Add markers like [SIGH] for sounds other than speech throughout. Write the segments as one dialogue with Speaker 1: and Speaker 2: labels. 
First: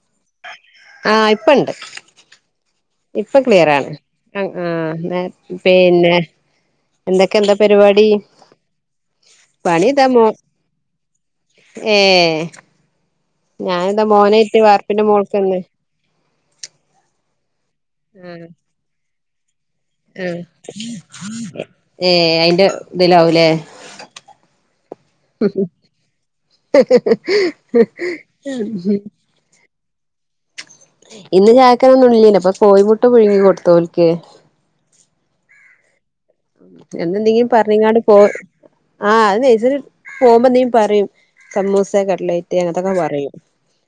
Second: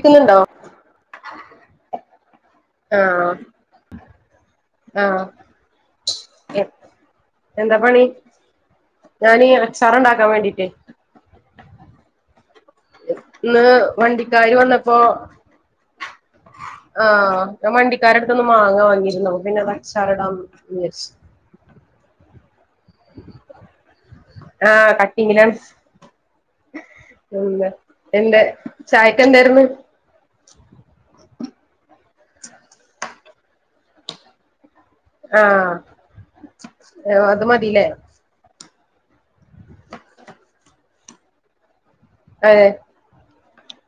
Speaker 1: ക്കിലോണ്ടോ
Speaker 2: ആഹ് ഇപ്പണ്ട്
Speaker 1: ആഹ്
Speaker 2: ഇപ്പ ക്ലിയറാണ് ആഹ് ആഹ് നേ പിന്നെ
Speaker 1: എ
Speaker 2: എന്തെക്കെ എന്താ പരിപാടി
Speaker 1: ഞാനീ
Speaker 2: പണി ഇതാ മോ
Speaker 1: അച്ചാറൊണ്ടാക്കാൻ വേണ്ടീട്ടെ
Speaker 2: ഏഹ്
Speaker 1: ഇന്ന്
Speaker 2: ഞാനിതാ
Speaker 1: വണ്ടിക്കാര്
Speaker 2: മോനായിട്ട്
Speaker 1: വന്നപ്പോ
Speaker 2: വാർപ്പിന്റെ മോൾക്ക്ന്ന്
Speaker 1: ആഹ് ഞാ വണ്ടിക്കാരെടുത്തുന്ന് മാങ്ങ വാങ്ങിയിരുന്നു പിന്നെന്താ
Speaker 2: ഉം ഏഹ് അയിന്റെ തിലാവൂലേ
Speaker 1: ആഹ് കട്ടിങ്ങിലാണ്
Speaker 2: [INAUDIBLE]
Speaker 1: ചായക്കെന്താരുന്ന്
Speaker 2: ഇന്ന് ചായക്കൊന്നു ഇല്ലേനു പ്പൊ കോഴിമുട്ട പുഴുങ്ങി കൊടുത്തോൽക്ക്
Speaker 1: ആഹ്
Speaker 2: എന്നും
Speaker 1: അത്
Speaker 2: നീയും
Speaker 1: മതില്ലേ
Speaker 2: പറഞ്ഞങ്ങാണ്ട് പോ ആഹ് അത് നേഴ്സറി പോവുമ്പോ നീ പറയ് സമൂസ കട്ലെറ്റ്
Speaker 1: അതെ
Speaker 2: അങ്ങനത്തൊക്കെ പറയും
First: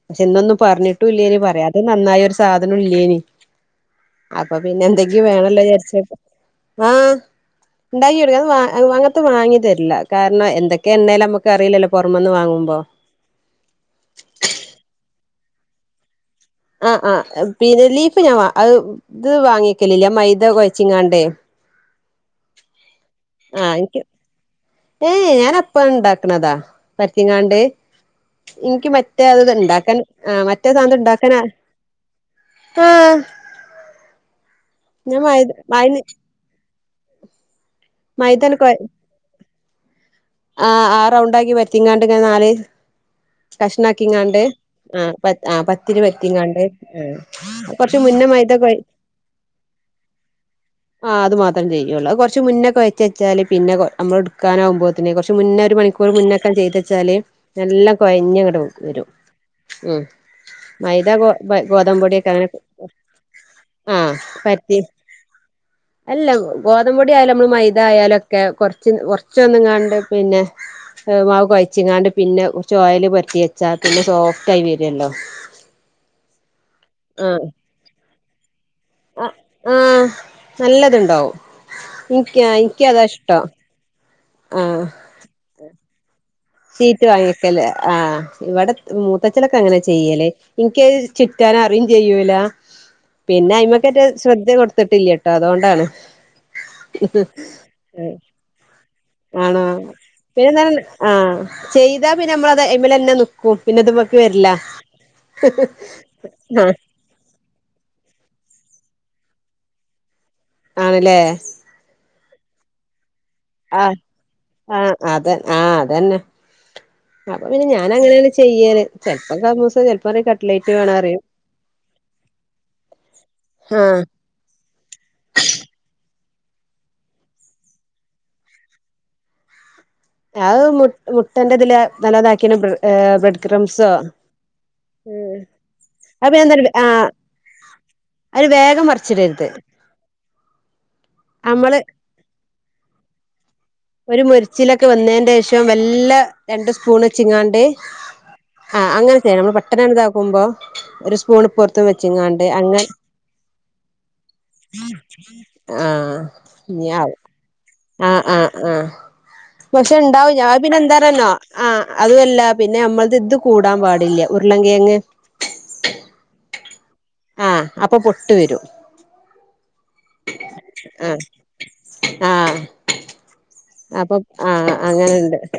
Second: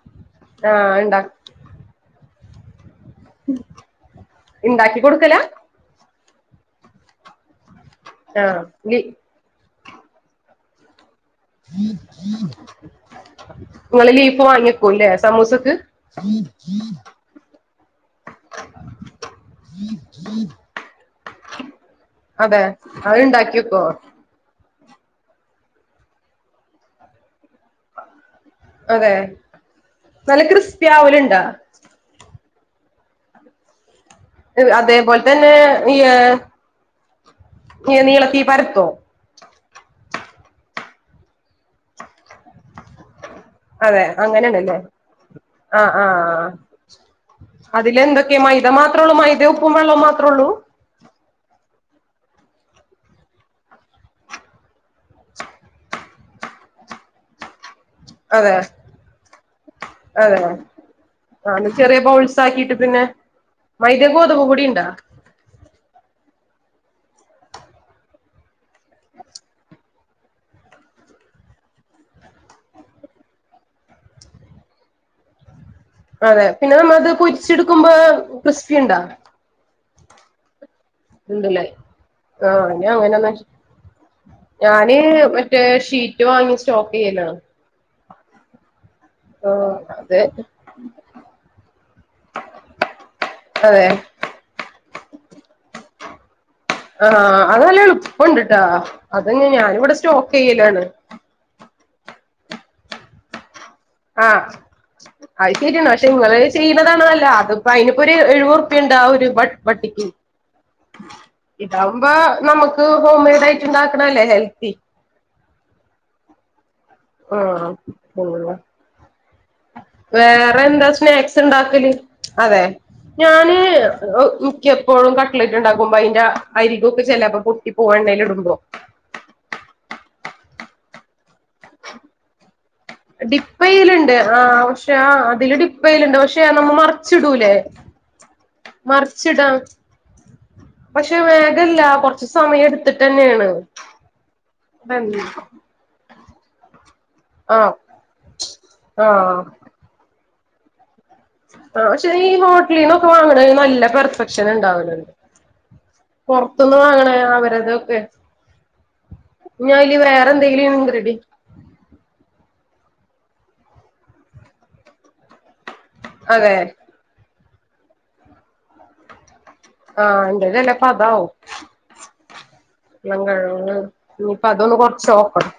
Speaker 2: പക്ഷെ ഇന്നൊന്നും
Speaker 1: ആഹ് ഇണ്ടാ
Speaker 2: പറഞ്ഞിട്ടൂല്ലേനി പറയാ അത് നന്നായി ഒരു സാധനോ ഇല്ലേനി അപ്പൊ പിന്നെ
Speaker 1: ഇണ്ടാക്കി
Speaker 2: ഏന്തൊക്കെ
Speaker 1: കൊടുക്കലാ
Speaker 2: വേണല്ലോ വിചാരിച്ച് ആഹ് ഇണ്ടായിറയും
Speaker 1: ആഹ്
Speaker 2: അത് വാ
Speaker 1: ലീ
Speaker 2: അങ്ങത്ത വാങ്ങി തരില്ല കാരണം എന്തൊക്കെയെണ്ണേല നമു ക്കറിയിലല്ലോ പൊറമെന്ന് വാങ്ങുമ്പോ
Speaker 1: നിങ്ങള് ലീഫ് വാങ്ങി വെക്കൂലെ സമൂസക്ക്
Speaker 2: ആഹ് ആഹ് പിന്നെ ലീഫ് ഞാൻ അത് ഇത് വാങ്ങിക്കലില്ല മൈദ കൊഴച്ചിങ്ങാണ്ടേ
Speaker 1: അതെ അതിണ്ടാക്കി വെക്കോ
Speaker 2: ഏഹ് ഞാനപ്പണ്ടാക്കണതാ പരത്തിങ്ങാണ്ട് നിക്ക്
Speaker 1: അതെ
Speaker 2: മറ്റേത്ണ്ടാക്കാൻ ആ
Speaker 1: നല്ല
Speaker 2: മറ്റേ
Speaker 1: ക്രിസ്പി
Speaker 2: സാന്തണ്ടാക്കനാ
Speaker 1: ആവലുണ്ടാ
Speaker 2: ഏഹ്
Speaker 1: അതേപോലെ തന്നെ ഈയ് ഇങ്ങ നീളത്തി
Speaker 2: മൈദ
Speaker 1: പരത്തും.
Speaker 2: ആ ആ റൗണ്ടാആാക്കി പരത്തിങ്ങാണ്ട് ഇങ്ങനെ നാല്.
Speaker 1: അതെ
Speaker 2: കഷ്ണാക്കിങ്ങാണ്ട്
Speaker 1: അങ്ങനെയണല്ലേ
Speaker 2: ആ പ ആ പത്തിരി പരത്തിങ്ങാണ്ട് ആ [UNINTELLIGIBLE]
Speaker 1: അതിലെന്തൊക്കെ മൈദ മാത്രേ ഉള്ളൂ മൈദേംഉപ്പും വെള്ളോം മാത്രം ഉള്ളൂ.
Speaker 2: ആ് അത് മാത്രം ചെയ്യൊള്ളൂ അത് കൊറച്ച് മുന്നെ കൊയച്ച് വെച്ചാല് പിന്നെ നമ്മൾ. എടുക്കാനാവുമ്പത്തേനെ കുറച്ച് മുന്നേ ഒരു മ [UNINTELLIGIBLE] മുന്നക്കം ചെയ്തെച്ചാല് നല്ല കൊഴഞ്ഞ്
Speaker 1: അതെ
Speaker 2: ങ്ങട് വരും. ഉം
Speaker 1: അതെ
Speaker 2: മൈദ ഗോ
Speaker 1: ആഹ് ചെറിയ
Speaker 2: ഗോതമ്പ്
Speaker 1: ബൗൾസ്
Speaker 2: പൊടിയാണെ.
Speaker 1: ആക്കിട്ട് പിന്നെ
Speaker 2: ആ
Speaker 1: മൈദ ഗോതമ്പ് പൊടി
Speaker 2: പരത്തി.
Speaker 1: ഉണ്ടാ
Speaker 2: അല്ല ഗോതമ്പ് പൊടി ആയാലും നമ്മൾ മൈദ ആയാലും ഒക്കെ കൊറച്ച് കൊറച്ചൊന്നുങ്ങാണ്ട് പിന്നെ. [UNINTELLIGIBLE] പിന്നെ. ചോഓയിൽ പെരറ്റി വെച്ചാ പിന്നെ സോഫ്റ്റായി വരുമല്ലോ?
Speaker 1: അതെ പിന്നെ നമ്മ ളത് പൊരിച്ചെടുക്കുമ്പോ ക്രിസ്പി യുണ്ടോ?
Speaker 2: ആ നല്ലത്ണ്ടാവും
Speaker 1: ഉണ്ടല്ലേ
Speaker 2: എനിക്ക്
Speaker 1: ആഹ് ഞാൻ
Speaker 2: എനിക്കതാ
Speaker 1: അങ്ങനെന്ന
Speaker 2: ഇഷ്ടം. ആഹ്
Speaker 1: ഞാന് മറ്റേ ഷീറ്റ് വാങ്ങിച്ച്.
Speaker 2: ഷീറ്റ് വാങ്ങിക്കല്ലേ ആ ഇവിടെ മൂത്തച് നൊക്കെ
Speaker 1: ആഹ്
Speaker 2: അങ്ങനാ
Speaker 1: അതെ
Speaker 2: ചെയ്യല്. നിക്ക് ചുറ്റാനറിയും ചെയ്യൂല പിന്നെ
Speaker 1: അതെ
Speaker 2: അയ്മ േക്കറ്റെ. [UNINTELLIGIBLE] ശ്രദ്ധ കൊടുത്തിട്ടില്ലാട്ടോ അതൊണ്ടാണ്.
Speaker 1: ആഹ് അത് നല്ല എളുപ്പം ഉണ്ടിട്ടാ അത് തന്നെ ഞാനിവിടെ സ്റ്റോക്ക് ചെയ്യലാണ്.
Speaker 2: ആഹ ചെയ്താ പിന്നെ നമ്മളത് അയി മലന്നെ [UNINTELLIGIBLE] നിക്കും. [UNINTELLIGIBLE]
Speaker 1: ആ അത് ശരിയാ പക്ഷെ ഇങ്ങള്
Speaker 2: ആഹ്
Speaker 1: ചെയ്യണതാണല്ല അത്. അപ്പ അയിനിപ്പൊരു എഴുപത് റുപ്പ്യുണ്ട് ആ ആ ഒരു വട്ടിക്ക്.
Speaker 2: ആണ്ല്ലേ?
Speaker 1: ഇതാവുമ്പോ നമുക്ക് ഹോം മെയ്ഡ് ആയിട്ട്.
Speaker 2: ആ
Speaker 1: ഉണ്ടാക്കണല്ലേ ഹെൽത്തി
Speaker 2: ആ അത് ആ അതന്നെ. അപ്പൊ പിന്നെ
Speaker 1: ആഹ്
Speaker 2: ഞാൻ
Speaker 1: ഉം
Speaker 2: അങ്ങനെയാണ് ചെയ്യല് ചെലപ്പം സമൂസ ചെലപം
Speaker 1: വേറെ
Speaker 2: കട്ലൈറ്റ്
Speaker 1: എന്താ
Speaker 2: വേണന്ന് പറയും.
Speaker 1: സ്നാക്സ് ഉണ്ടാക്കല് അതെ ഞാന്.
Speaker 2: ആഹ്
Speaker 1: എനിക്ക് എപ്പോഴും കട്ട്ലെറ്റ് ഇണ്ടാക്കുമ്പോ അതിന്റെ അരിക് ഒക്കെ ചെലേപ്പം പൊട്ടി പോവാ എണ്ണേൽ ഇടുമ്പോ.
Speaker 2: അത് മുട്ട മുട്ടന്റെ ഇതില് നലോ താക്കിയ.
Speaker 1: ഡിപ്പയലിണ്ട് ആ പക്ഷെ ആ അതില് ഡിപ്പയലിണ്ട്
Speaker 2: അത്
Speaker 1: പക്ഷേ നമ്മൾ മറിച്ചിടൂലേ?
Speaker 2: അയിന് വേഗം മറിച്ചിടരുത്.
Speaker 1: മറിച്ചിടാം പക്ഷെ
Speaker 2: നമ്മള്
Speaker 1: വേഗല്ല കൊറച്ച് സമയം എടുത്തിട്ട് തന്നെയാണ്.
Speaker 2: ഒരു മുരിച്ചിലൊക്കെ വന്നേന്റെ ശേഷം മെല്ലെ രണ്ട് സ്പൂൺ. ചിങ്ങാണ്ട്
Speaker 1: ആഹ്
Speaker 2: ആ അങ്ങനെ
Speaker 1: ആഹ്
Speaker 2: ചെയ്യണം നമ്മൾ പെട്ടനതാക്കുമ്പോ [INAUDIBLE]
Speaker 1: ആ പക്ഷെ ഈ ഹോട്ടലീന്നൊക്കെ വാങ്ങിണേന് നല്ല പെർഫെക്ഷൻ ഇണ്ടാവല്ലോ?
Speaker 2: ആ
Speaker 1: പുറത്തുന്ന്
Speaker 2: ഇനി
Speaker 1: വാങ്ങണേ
Speaker 2: ആവും
Speaker 1: അവരത്.
Speaker 2: ആ ആ ആ പക്ഷെ
Speaker 1: അയില് വേറെ
Speaker 2: ഇണ്ടാവും ഞൻ
Speaker 1: എന്തെങ്കിലും
Speaker 2: പിന്നെ എന്താ
Speaker 1: ഇൻഗ്രീഡി
Speaker 2: പറയണേ? [INAUDIBLE] ആഹ് അതുമല്ല പിന്നെ നമ്മളത് ഇത് കൂടാൻ പാടില്ല ഉരുളങ്കിയങ്ങ്.
Speaker 1: അതെ.
Speaker 2: ആ അപ്പൊ പൊട്ട് വരും.
Speaker 1: ആഹ് എന്റേത് ചെലപ്പോ
Speaker 2: ആഹ
Speaker 1: അതാവും
Speaker 2: ആഹ
Speaker 1: [UNINTELLIGIBLE]
Speaker 2: അപ്പൊ
Speaker 1: ഇനിയിപ്പ
Speaker 2: ആ
Speaker 1: അതൊന്ന് കൊറച്ച്
Speaker 2: അങ്ങനുണ്ട്.
Speaker 1: നോക്കണം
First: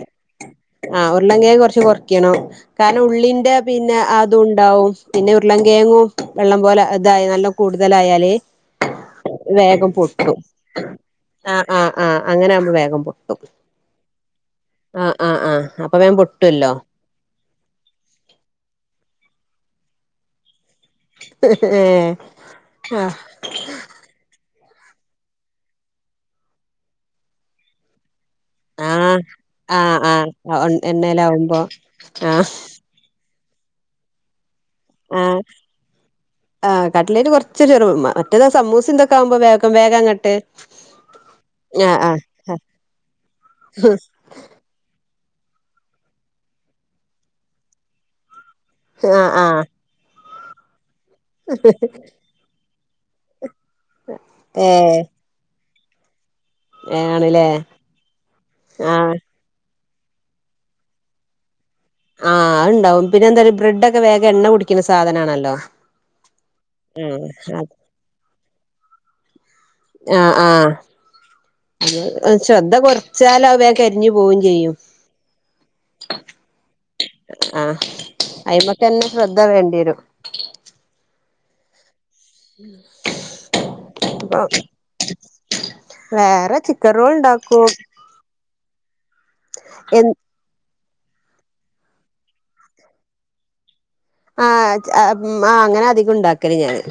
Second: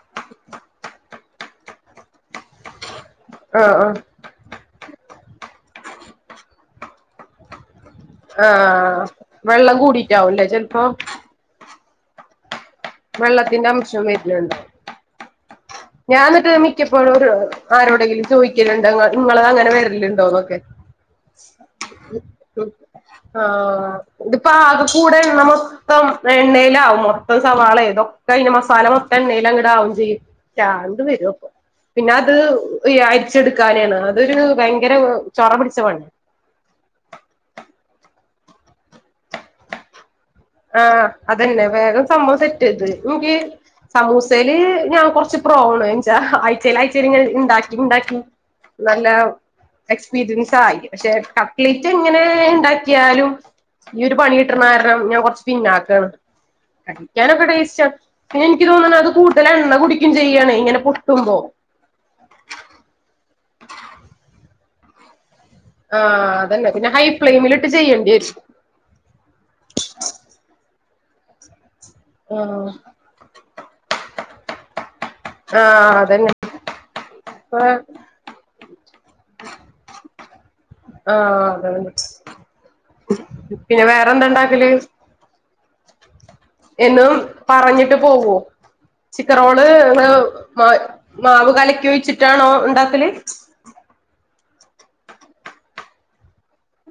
Speaker 2: ആ ഉരുളങ്കെയങ്ങ് കൊറച്ച് കൊറക്കണം കാരണം ഉള്ളിന്റെ
Speaker 1: ആഹ്
Speaker 2: പിന്നെ
Speaker 1: ആഹ്
Speaker 2: അതുഉണ്ടാവും. പിന്നെ ഉരുളങ്കെയങ്ങും വെള്ളം പോലെ ഇതായി നല്ല. കൂടുതലായാല്
Speaker 1: ആഹ് വെള്ളം
Speaker 2: വേഗം പൊട്ടും.
Speaker 1: കൂടിട്ടാവുംല്ലേ ചെലപ്പോ
Speaker 2: ആ ആ ആ അങ്ങനാവുമ്പളേ
Speaker 1: വെള്ളത്തിന്റെ അംശം വരുന്നുണ്ട്.
Speaker 2: ആ ആ ആ
Speaker 1: ഞാൻ അന്നിട്ട് മിക്കപ്പോഴും ആരോടെങ്കിലും ചോദിക്കലുണ്ട് നിങ്ങള് അങ്ങനെ വരല് ഉണ്ടോന്നൊക്കെ
Speaker 2: ഏഹ് ആഹ്
Speaker 1: [INAUDIBLE] ആഹ് ഇതിപ്പോ ആകെ കൂടെ എണ്ണ മൊത്തം എണ്ണയിലാവും മൊത്തം സവാള ഇത് കഴിഞ്ഞ് മസാല മൊത്തം
Speaker 2: ആഹ്
Speaker 1: എണ്ണയിൽ അങ്ങോട്ടാവും ചെയ്യും
Speaker 2: ആഹ് ആഹ്
Speaker 1: ഭ്രാന്ത് വരും അപ്പൊ
Speaker 2: എണ്ണയിലാവുമ്പോ
Speaker 1: പിന്നെ അത്
Speaker 2: ആഹ്
Speaker 1: അരിച്ചെടുക്കാനെയാണ് അതൊരു ഭയങ്കര
Speaker 2: ആഹ്
Speaker 1: ചൊറ പിടിച്ച പണിയാ
Speaker 2: ആഹ് കട്ടിലേറ്റ് കുറച്ചൊരു മറ്റേതാ സമൂസിം ഇതൊക്കെ ആവുമ്പോ വേഗം അങ്ങോട്ട്.
Speaker 1: ആഹ് അതന്നെ വേഗം സമ്മതം സെറ്റ് ചെയ്ത് എക്ക് സമൂ [UNINTELLIGIBLE] ഞാൻ കൊറച്ച് പ്രോ ആണ്വെച്ച ആഴ്ചയിൽ ആഴ്ചയിൽ ഇങ്ങനെ ഇണ്ടാക്കി ഇണ്ടാക്കി നല്ല
Speaker 2: ആഹ് ആഹ്
Speaker 1: എക്സ്പീരിയൻസ് ആയി പക്ഷെ കപ്പ്ക്ലറ്റ് എങ്ങനെ ഇണ്ടാക്കിയാലും ഈ ഒരു പണി കിട്ടുന്ന കാരണം ഞാൻ
Speaker 2: ഏഹ്
Speaker 1: കുറച്ച് പിന്നാക്കാണ് കഴക്കാനൊക്കെ
Speaker 2: ആണ്ല്ലേ
Speaker 1: ടേസ്റ്റാ പിന്നെ എനിക്ക് തോന്നണേ അത്
Speaker 2: ആഹ്
Speaker 1: കൂ ഇതല എണ്ണ കുടിക്കും ചെയ്യാണ് ഇങ്ങനെ പൊട്ടുമ്പോ
Speaker 2: ആഹ് അഹ്ണ്ടാവും പിന്നെ എന്താ ബ്രെഡൊക്കെ വേഗം എണ്ണ കുടിക്കുന്ന സാധനം ആണല്ലോ
Speaker 1: ആഹ് അതന്നെ പിന്നെ ഹൈ ഫ്ലെയിമിലിട്ട് ചെയ്യേണ്ടി വരും
Speaker 2: ആഹ് ആഹ്
Speaker 1: ആഹ്
Speaker 2: ശ്രദ്ധ കുറച്ചാല് അവ കരിഞ്ഞു പോവും ചെയ്യും
Speaker 1: ആഹ് അതന്നെ
Speaker 2: ആഹ് അയിമക്കന്നെ ശ്രദ്ധ വേണ്ടിവരും
Speaker 1: ആഹ് അതാണ് പിന്നെ വേറെന്താ
Speaker 2: അപ്പൊ
Speaker 1: ഇണ്ടാക്കല്
Speaker 2: വേറെ ചിക്കൻ
Speaker 1: എന്നും
Speaker 2: റോളുണ്ടാക്കും
Speaker 1: പറഞ്ഞിട്ട് പോവോ ചിക്കറോള്
Speaker 2: എൻ
Speaker 1: മാവ് കലക്കി ഒഴിച്ചിട്ടാണോ ഉണ്ടാക്കല്
Speaker 2: ആഹ് ആഹ് അങ്ങനെ അധികം ഉണ്ടാക്കല് ഞാന്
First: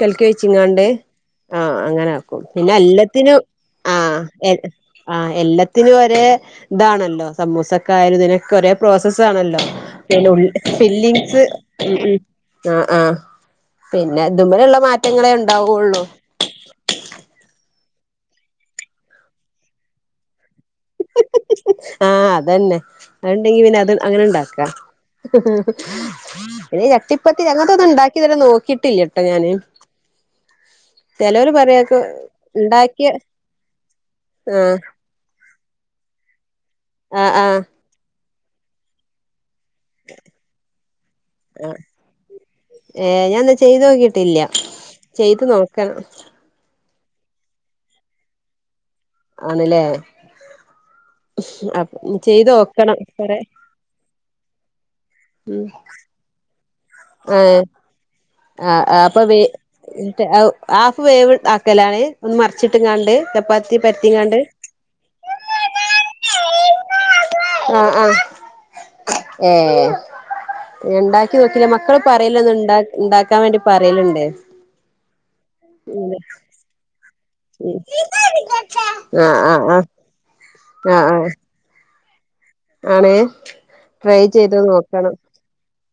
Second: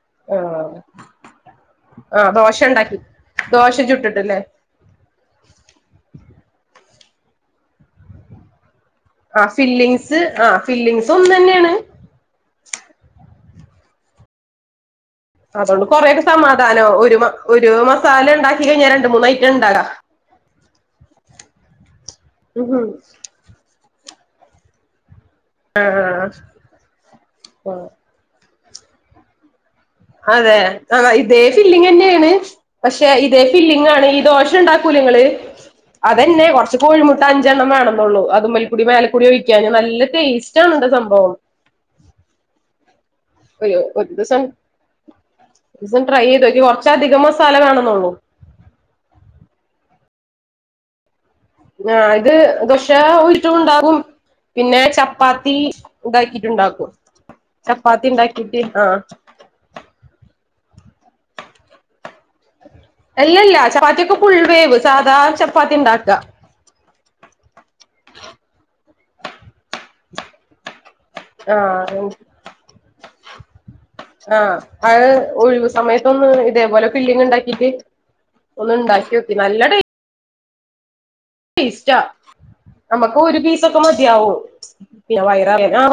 Speaker 2: കല്ക്കി
Speaker 1: ആഹ്
Speaker 2: വച്ചിങ്ങാണ്ട് ആഹ്
Speaker 1: ആഹ്
Speaker 2: അങ്ങനാക്കും
Speaker 1: ദോശ
Speaker 2: പിന്നെ
Speaker 1: ഇണ്ടാക്കി
Speaker 2: എല്ലത്തിനും
Speaker 1: ദോശ
Speaker 2: ആ
Speaker 1: ചുട്ടിട്ട്ല്ലേ
Speaker 2: ആഹ് എല്ലത്തിനും ഒരേ ഇതാണല്ലോ സമൂസക്കായാലും ഇതിനൊക്കെ ഒരേ
Speaker 1: ആഹ്
Speaker 2: പ്രോസസാണല്ലോ
Speaker 1: ഫില്ലിങ്സ്
Speaker 2: പിന്നെ ഉള്ള്
Speaker 1: ആഹ്
Speaker 2: ഫില്ലിങ്സ്
Speaker 1: ഒന്നന്നേണ്
Speaker 2: ഉം ഉം ആഹ് ആഹ് പിന്നെ ഇത് മലുള്ള മാറ്റ
Speaker 1: അതുകൊണ്ട് കൊറെ ഒക്കെ സമാധാനാവു ഒരു ഒരു മസാല ഉണ്ടാക്കി കഴിഞ്ഞാൽ രണ്ട് മൂന്ന് ഐറ്റം ഉണ്ടാക്കാ
Speaker 2: ആഹ് അതന്നെ
Speaker 1: ഉം
Speaker 2: അത്ണ്ടെങ്കി പിന്നെ അത് അങ്ങനെ ഇണ്ടാക്കാ
Speaker 1: ആഹ്
Speaker 2: പിന്നെ ചട്ടിപ്പത്തിരി അങ്ങനത്തെ ഒന്നും ഉണ്ടാക്കി തരാൻ നോക്കിട്ടില്ല ട്ടോ ഞാന്
Speaker 1: അതെ അ ഇതേ
Speaker 2: ചെലോര് പറയൊക്കെ
Speaker 1: ഫില്ലിങന്നെണ് പക്ഷെ
Speaker 2: ഉണ്ടാക്കിയ
Speaker 1: ഇതേ ഫില്ലിങ് ആണ് ഈ ദോശ
Speaker 2: ആഹ്
Speaker 1: ഉണ്ടാക്കൂല്ലേ നിങ്ങള് അതന്നെ കുറച്ച് കോഴിമുട്ട
Speaker 2: ആഹ്
Speaker 1: അഞ്ചെണ്ണം
Speaker 2: ആഹ്
Speaker 1: വേണെന്നള്ളൂ അതുമ്മൽ കുടി മേലക്കുടി ഒഴിക്കാൻ നല്ല ടേസ്റ്റാണ ഇണ്ട് സംഭവം
Speaker 2: ഏഹ് ഞാനാ ചെയ്ത് നോക്കിയിട്ടില്ല
Speaker 1: ഒരുസം ട്രൈ ചെയ്തോക്കി കുറച്ച് അധികം മസാല വേണമെന്നുള്ളു
Speaker 2: ആണ് ല്ലേ
Speaker 1: ആഹ് ഇത് ദശ
Speaker 2: നോക്കണം കൊറെ
Speaker 1: ഉറ്റും ഉണ്ടാകും പിന്നെ ചപ്പാത്തി ഇതാക്കിട്ടുണ്ടാക്കും
Speaker 2: ആഹ്
Speaker 1: ചപ്പാത്തി ഇണ്ടാ
Speaker 2: ആഹ് ഏഹ് അപ്പൊ വേ ഹാഫ് വേവ് ആക്കലാണ് ഒന്ന് മറിച്ചിട്ട് ക്കാണ്ട്
Speaker 1: അല്ലല്ല
Speaker 2: ചപ്പാത്തി
Speaker 1: ചപ്പാത്തിയൊക്കെ ഫുൾ
Speaker 2: പരത്തിക്കാണ്ട്
Speaker 1: വേവ് സാധാ ചപ്പാത്തി ഉണ്ടാക്കുക
Speaker 2: ആഹ് ആഹ് ഏഹ് ഇണ്ടാക്കി നോക്കില്ല മക്കള്
Speaker 1: ആഹ്
Speaker 2: പറയിലന്ന് ഇണ്ടാ ഉണ്ടാക്കാൻ വേണ്ടി പറയല്ണ്ട്
Speaker 1: അഹ് ഒഴിവു സമയത്തൊന്ന് ഇതേപോലെ ഫില്ലിംഗ് ഇണ്ടാക്കി ക്ക് ഇണ്ടാക്കിയോക്കി നല്ല ടേ
Speaker 2: ആഹ് ആഹ്
Speaker 1: ടെസ്റ്റാ നമുക്ക് ഒരു പീസ് ഒക്കെ
Speaker 2: ട്രൈ
Speaker 1: മതിയാവും
Speaker 2: ചെയ്ത് നോക്കണം
Speaker 1: പിന്നെ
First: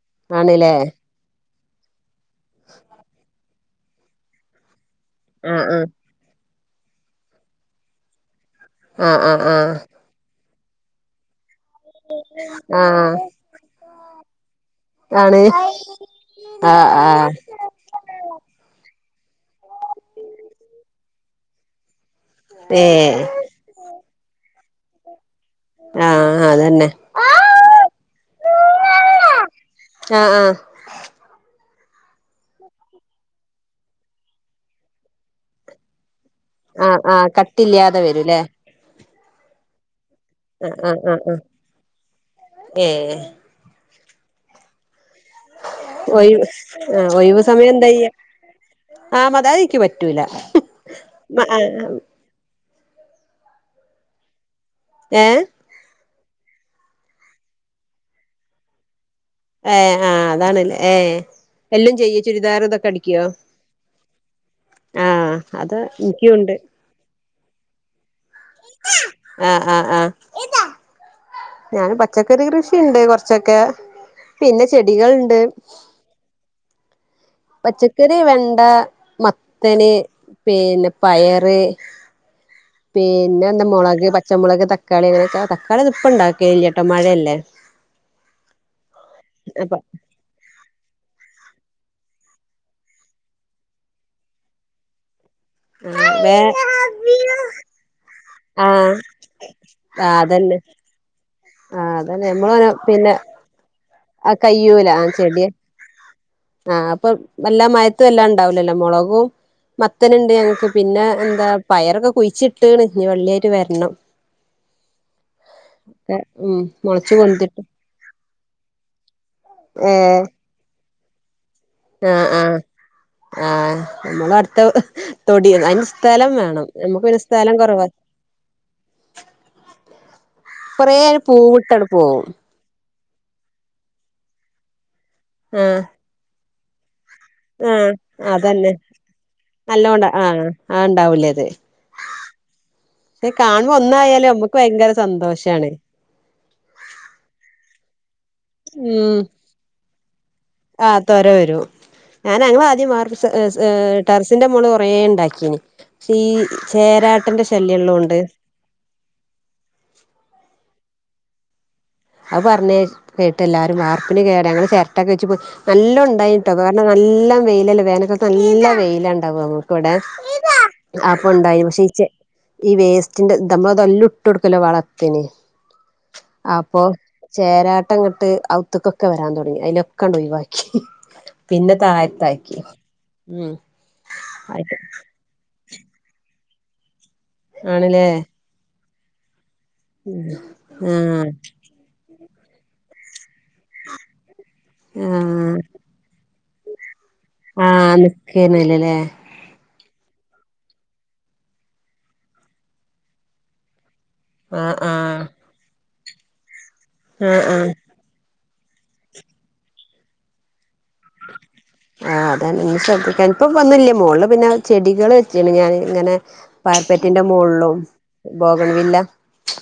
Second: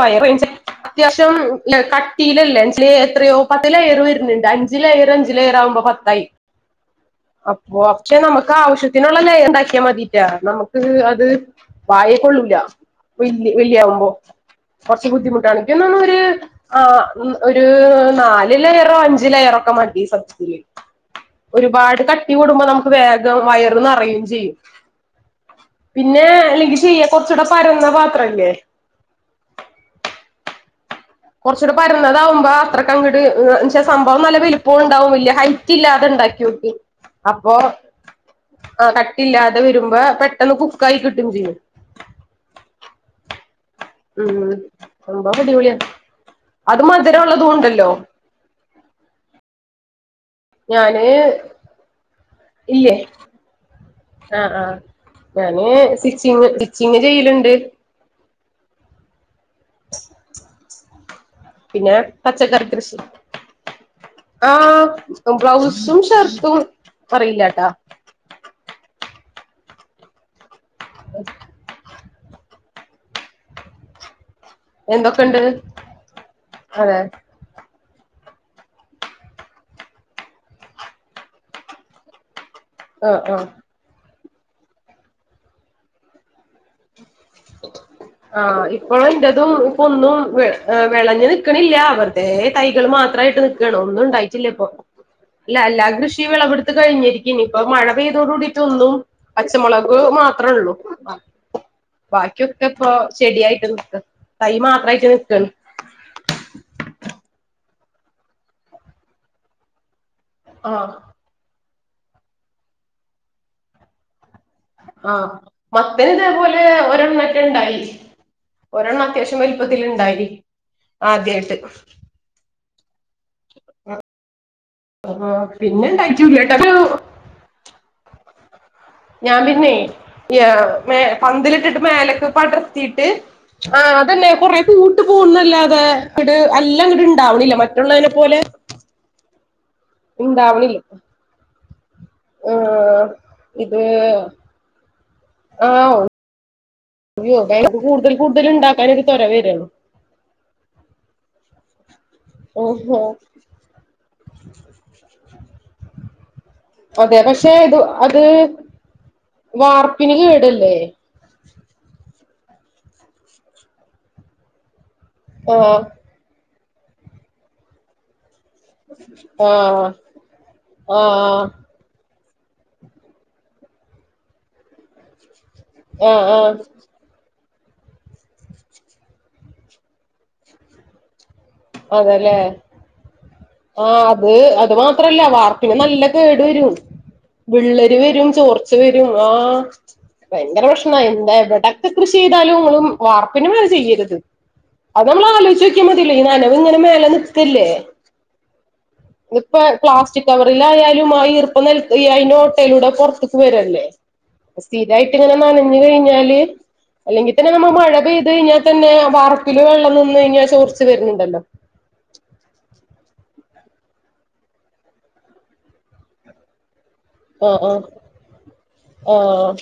Speaker 1: വയറു
Speaker 2: ആണ്ല്ലേ
Speaker 1: [UNINTELLIGIBLE] തും കട്ടിയിലല്ലേ എത്രയോ പത്ത് ലയർ വരുന്നുണ്ട് അഞ്ച് ലയർ അഞ്ച് ഞ്ച്
Speaker 2: ആ ആ
Speaker 1: ലയറാവുമ്പോ പത്തായി അപ്പൊ പക്ഷെ നമുക്ക്
Speaker 2: ആ
Speaker 1: ആവശ്യത്തിനുള്ള ലയർ
Speaker 2: ആ
Speaker 1: ആക്കിയാൽ മതി ഇല്ല നമുക്ക് അത് വായയിൽ കൊള്ളൂല
Speaker 2: ആ ആ
Speaker 1: വല്യ വല്യാവുമ്പോ കുറച്ച്
Speaker 2: ആണ്
Speaker 1: ബുദ്ധിമുട്ടാണ് എനിക്കുതോന്നുന്നു ഒരു ആഹ് ഉം ഒര് ഒര് നാല് ലയറോ അഞ്ച് ലയറോ ഒക്കെ മതി സത്യത്തിൽ ഒരുപാട് ക- ട്ടി കൂടുമ്പോ നമുക്ക്
Speaker 2: ഏഹ്
Speaker 1: വേഗം വയർ നിറയും ചെയ്യും പിന്നെ
Speaker 2: ആഹ്
Speaker 1: അല്ലെങ്കി
Speaker 2: അതന്നെ
Speaker 1: ചെയ്യ കൊറച്ചൂടെ പരന്ന പാത്രംല്ലേ
Speaker 2: ആഹ് ആഹ്
Speaker 1: കുറച്ചൂടി പരന്നതാവുമ്പോ അത്രക്കങട്ട് പക്ഷേ സംഭവം നല്ല വലുപ്പം ഉണ്ടാവും വല്ല്യ ഹൈറ്റ് ഇല്ലാതെ ഉണ്ടാക്കിനോക്ക്
Speaker 2: ആഹ് ആഹ് കട്ടില്ലാതെ വരുംല്ലേ
Speaker 1: ആഹ് കട്ടില്ലാതെ വരുമ്പോ പെ
Speaker 2: ആഹ് ആഹ് ആഹ് ഏഹ്
Speaker 1: ഉം സംഭവം അടിപൊളിയാ
Speaker 2: ഒഴിവ്
Speaker 1: അത്
Speaker 2: ആഹ്
Speaker 1: മധുരം
Speaker 2: ഒഴിവ്
Speaker 1: ഉള്ളതും
Speaker 2: സമയം
Speaker 1: ഉണ്ടല്ലോ
Speaker 2: എന്തായ്യ ആഹ് [UNINTELLIGIBLE] ക്ക് പറ്റൂല
Speaker 1: ഞാന് ഇല്ലേ ആഹ് ആഹ്
Speaker 2: ഏഹ്
Speaker 1: ഞാന് സ്റ്റിച്ചിങ് സ്റ്റിച്ചിങ് ചെയ്ലുണ്ട്
Speaker 2: ഏഹ് ആഹ് അതാണല്ലേ ഏ എല്ലാം
Speaker 1: പിന്നെ
Speaker 2: ചെയ്യോ ചുരിദാർ
Speaker 1: പച്ചക്കറി
Speaker 2: ഇതൊക്കെ
Speaker 1: കൃഷി
Speaker 2: അടിക്ക്യേ
Speaker 1: ആഹ്
Speaker 2: അത്
Speaker 1: ബ്ലൗസും
Speaker 2: എനിക്കുണ്ട്
Speaker 1: ഷർട്ടും അറിയില്ലട്ടാ
Speaker 2: ആഹ് ആഹ് ആഹ്
Speaker 1: [UNINTELLIGIBLE]
Speaker 2: ഞാൻ പച്ചക്കറി കൃഷിയുണ്ട് കുറച്ചൊക്കെ
Speaker 1: എന്തൊക്കെണ്ട് അതെ
Speaker 2: പച്ചക്കറി വെണ്ട മത്തന് പിന്നെ പയറ് [UNINTELLIGIBLE]
Speaker 1: ആഹ്
Speaker 2: പിന്നെ
Speaker 1: ആഹ്
Speaker 2: എന്താ മുളക് പച്ചമുളക് തക്കാളി ഇങ്ങനെ തക്കാളിയൊന്നും ഇപ്പം ഇണ്ടാക്കലില്ല ട്ടോ മഴയല്ലേ
Speaker 1: ആഹ് ഇപ്പോഴും എന്റെതും
Speaker 2: അപ്പൊ
Speaker 1: ഇപ്പൊന്നും വെ ഏഹ് വെളഞ്ഞ് നിക്കണില്ല വെറുതേ തൈകള് മാത്രാമായിട്ട് നിൽക്കാണ് ഒന്നും ഉണ്ടായിട്ടില്ല ഇപ്പൊ അല്ല എല്ലാം കൃഷി
Speaker 2: വേ
Speaker 1: വിളവെടുത്തു കഴിഞ്ഞിരിക്കാ ഇനി ഇപ്പ മഴ പെയ്തതോടു കൂടിയിട്ട് ഒന്നും
Speaker 2: ആഹ്
Speaker 1: പച്ചമുളക്
Speaker 2: ആഹ്
Speaker 1: മാത്രേ
Speaker 2: അതന്നെ
Speaker 1: ഉള്ളൂ
Speaker 2: ആഹ് അതന്നെ
Speaker 1: ബാക്കിയൊക്കെ
Speaker 2: നമ്മള്
Speaker 1: ഇപ്പൊ
Speaker 2: പിന്നെ
Speaker 1: ചെടിയായിട്ട് നിക്ക തൈ
Speaker 2: കയ്യൂല ആ ചെടി
Speaker 1: മാത്രയിട്ട്നിക്കാണ്
Speaker 2: ആഹ് അപ്പൊ എല്ലാ മയത്തും എല്ലാം ഉണ്ടാവിലല്ലോ മുളകും മത്തനുണ്ട് ഞങ്ങക്ക്
Speaker 1: ആഹ്
Speaker 2: പിന്നെ എന്താ പയറൊക്കെ കുഴിച്ചിട്ട്ണ് ഇനി വള്ളിയായിട്ട് വരണം
Speaker 1: ആഹ് മത്തന് ഇതേപോലെ
Speaker 2: ഉം മുളച്ചു
Speaker 1: ഒരെണ്ണം ഒക്കെ
Speaker 2: പൊന്തിട്ട്
Speaker 1: ഉണ്ടായി ഒരെണ്ണം അത്യാവശ്യം വലി
Speaker 2: ഏഹ്
Speaker 1: ത്തിലുണ്ടായി ആദ്യായിട്ട്
Speaker 2: ആഹ് ആഹ് ആഹ് നമ്മൾ അടുത്തത്ത്
Speaker 1: ആഹ്
Speaker 2: തൊടിയ അതിന്
Speaker 1: പിന്നെ
Speaker 2: സ്ഥലം വേണം
Speaker 1: ഇണ്ടായിട്ടൂല്ലട്ടോ
Speaker 2: നമുക്ക് പിന്നെ സ്ഥലം കൊറവാ
Speaker 1: ഞാൻ പിന്നെ ഈ
Speaker 2: കൊറേ
Speaker 1: മേ പന്തലിട്ടിട്ട്
Speaker 2: പൂവിട്ടട് പോവും
Speaker 1: മേലക്ക് പടർത്തിട്ട് ആഹ് അതെന്നെ കൊറെ പൂവിട്ട്
Speaker 2: ആഹ്
Speaker 1: പോവുംന്നല്ലാതെ ഇങ്ട് എല്ലാം ഇങ്ട്ട് ണ്ടാവണില്ല
Speaker 2: ആഹ്
Speaker 1: മറ്റുള്ളതിനെ പോലെ
Speaker 2: അതന്നെ നല്ലോണ്ട ആഹ്
Speaker 1: ഇണ്ടാവണില്ല
Speaker 2: ആഹ് ഉണ്ടാവൂലേ അത്
Speaker 1: ആഹ്
Speaker 2: ത് കാണുമ്പോ
Speaker 1: ഇത്
Speaker 2: ഒന്നായാലും നമ്മക്ക് ഭയങ്കര സന്തോഷാണ്
Speaker 1: അയ്യോവിളവ് കൂടുതൽ കൂടുതൽ ഉണ്ടാക്കാൻ ഒരു
Speaker 2: ഉം
Speaker 1: തൊര വെര്യാണ്
Speaker 2: ആഹ് തൊര വരൂം ഞാൻ ഞങ്ങൾ ആദ്യം
Speaker 1: ഓഹോ
Speaker 2: വാർപ്പ് ടെറസിന്റെ മോള് കൊറേ ഉണ്ടാക്കിയിനി പക്ഷേ ഈ
Speaker 1: അതെ
Speaker 2: ചേരാട്ടന്റെ
Speaker 1: പക്ഷെ ഇത്
Speaker 2: ശല്യള്ളോണ്ട്
Speaker 1: അത് വാർപ്പിന് കേടല്ലേ
Speaker 2: അത് പറഞ്ഞഞ് കേട്ട് എല്ലാവരും വാർപ്പിന് കേടാ ഞങ്ങള് ചിരട്ടൊക്കെ വെച്ച് പോയി
Speaker 1: ആഹ്
Speaker 2: നല്ലോണം ഉണ്ടായി കാരണം നല്ല വെയിലല്ലേ വേനൽകാലത്ത് നല്ല വെയിലാണ്ടാവോ നമുക്ക്
Speaker 1: ആഹ്
Speaker 2: ഇവിടെ ആപ്പൊ
Speaker 1: ആഹ്
Speaker 2: ഉണ്ടായി പക്ഷേ ച്ചെ ഈ വേസ്റ്റിന്റെ നമ്മള് തെല്ലാം ഇട്ട്ടുക്കല്ലോ വളത്തിന്
Speaker 1: ആഹ് ആഹ്
Speaker 2: അപ്പൊ ചേരാട്ടംങ്ങട്ട് ഔത്തക്കൊക്കെ വരാൻ തുടങ്ങി അതിനൊക്കെ ആണ്ട് ഒഴിവാക്കി പിന്നെ
Speaker 1: അതെല്ലേ
Speaker 2: താഴത്താക്കി ഉം
Speaker 1: ആ അത് അത് മാത്രല്ല വാർപ്പ് പിന്നെ നല്ല കേടു വരും വിള്ളല്
Speaker 2: ആണല്ലേ
Speaker 1: വരും ചോർച്ച് വരും ആഹ ഭയങ്കര പ്രശ്ന
Speaker 2: ആഹ്
Speaker 1: എന്താവിട കൃഷി എത്റ ചെയ്താലും നിങൾ വാർപ്പിനു മേലെ ചെയ്യരുത് അത് നമ്മൾ
Speaker 2: ആഹ്
Speaker 1: ആലോചിച്ച നോക്കിയാൽ മതിയല്ലേ അത്ഇങ്ങനെ മേലെ നിക്കല്ലേ
Speaker 2: ആഹ് നിക്കന്നല്ലല്ലേ
Speaker 1: ഇപ്പ പ്ലാസ്റ്റിക് കവറിലയാലും ആ ഈർപ്പം നൽ അയിന്റെ ഓട്ടയിലൂടെ പുറത്തേക്ക് വരല്ലേ
Speaker 2: ആഹ്
Speaker 1: സ്ഥിരായിട്ട്
Speaker 2: ആഹ്
Speaker 1: ഇങ്ങനെ നനഞ്ഞു കഴിഞ്ഞാല് അല്ലെങ്കി
Speaker 2: ആഹ്
Speaker 1: തന്നെ നമ്മ
Speaker 2: ആഹ്
Speaker 1: മഴ പെയ്ത് കഴിഞ്ഞാൽ തന്നെ വറപ്പില വെള്ളം നിന്ന് കഴിഞ്ഞാൽ ചോർച്ച് വരുന്നുണ്ടല്ലോ
Speaker 2: ആ അത ഇന്ന് ശ്രദ്ധിക്കാൻ ഇപ്പ വന്നില്ല മോളില് പിന്നെ ചെടികള് വെ ച്ച്ക്ക്ണ്ഞാൻ ഇങ്ങനെ പാരപ്പറ്റിന്റെ
Speaker 1: ആഹ്
Speaker 2: മുകളിലും ബോഗൺ വില്ല
Speaker 1: ആഹ് ആഹ്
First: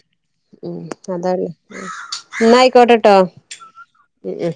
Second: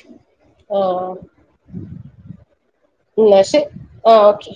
Speaker 2: ഉം
Speaker 1: ആഹ്
Speaker 2: അതാണ്ന്നായിക്കോട്ടെട്ടോ
Speaker 1: എന്നാ ശരി ആ
Speaker 2: ഉ ഉ
Speaker 1: ഓക്കെ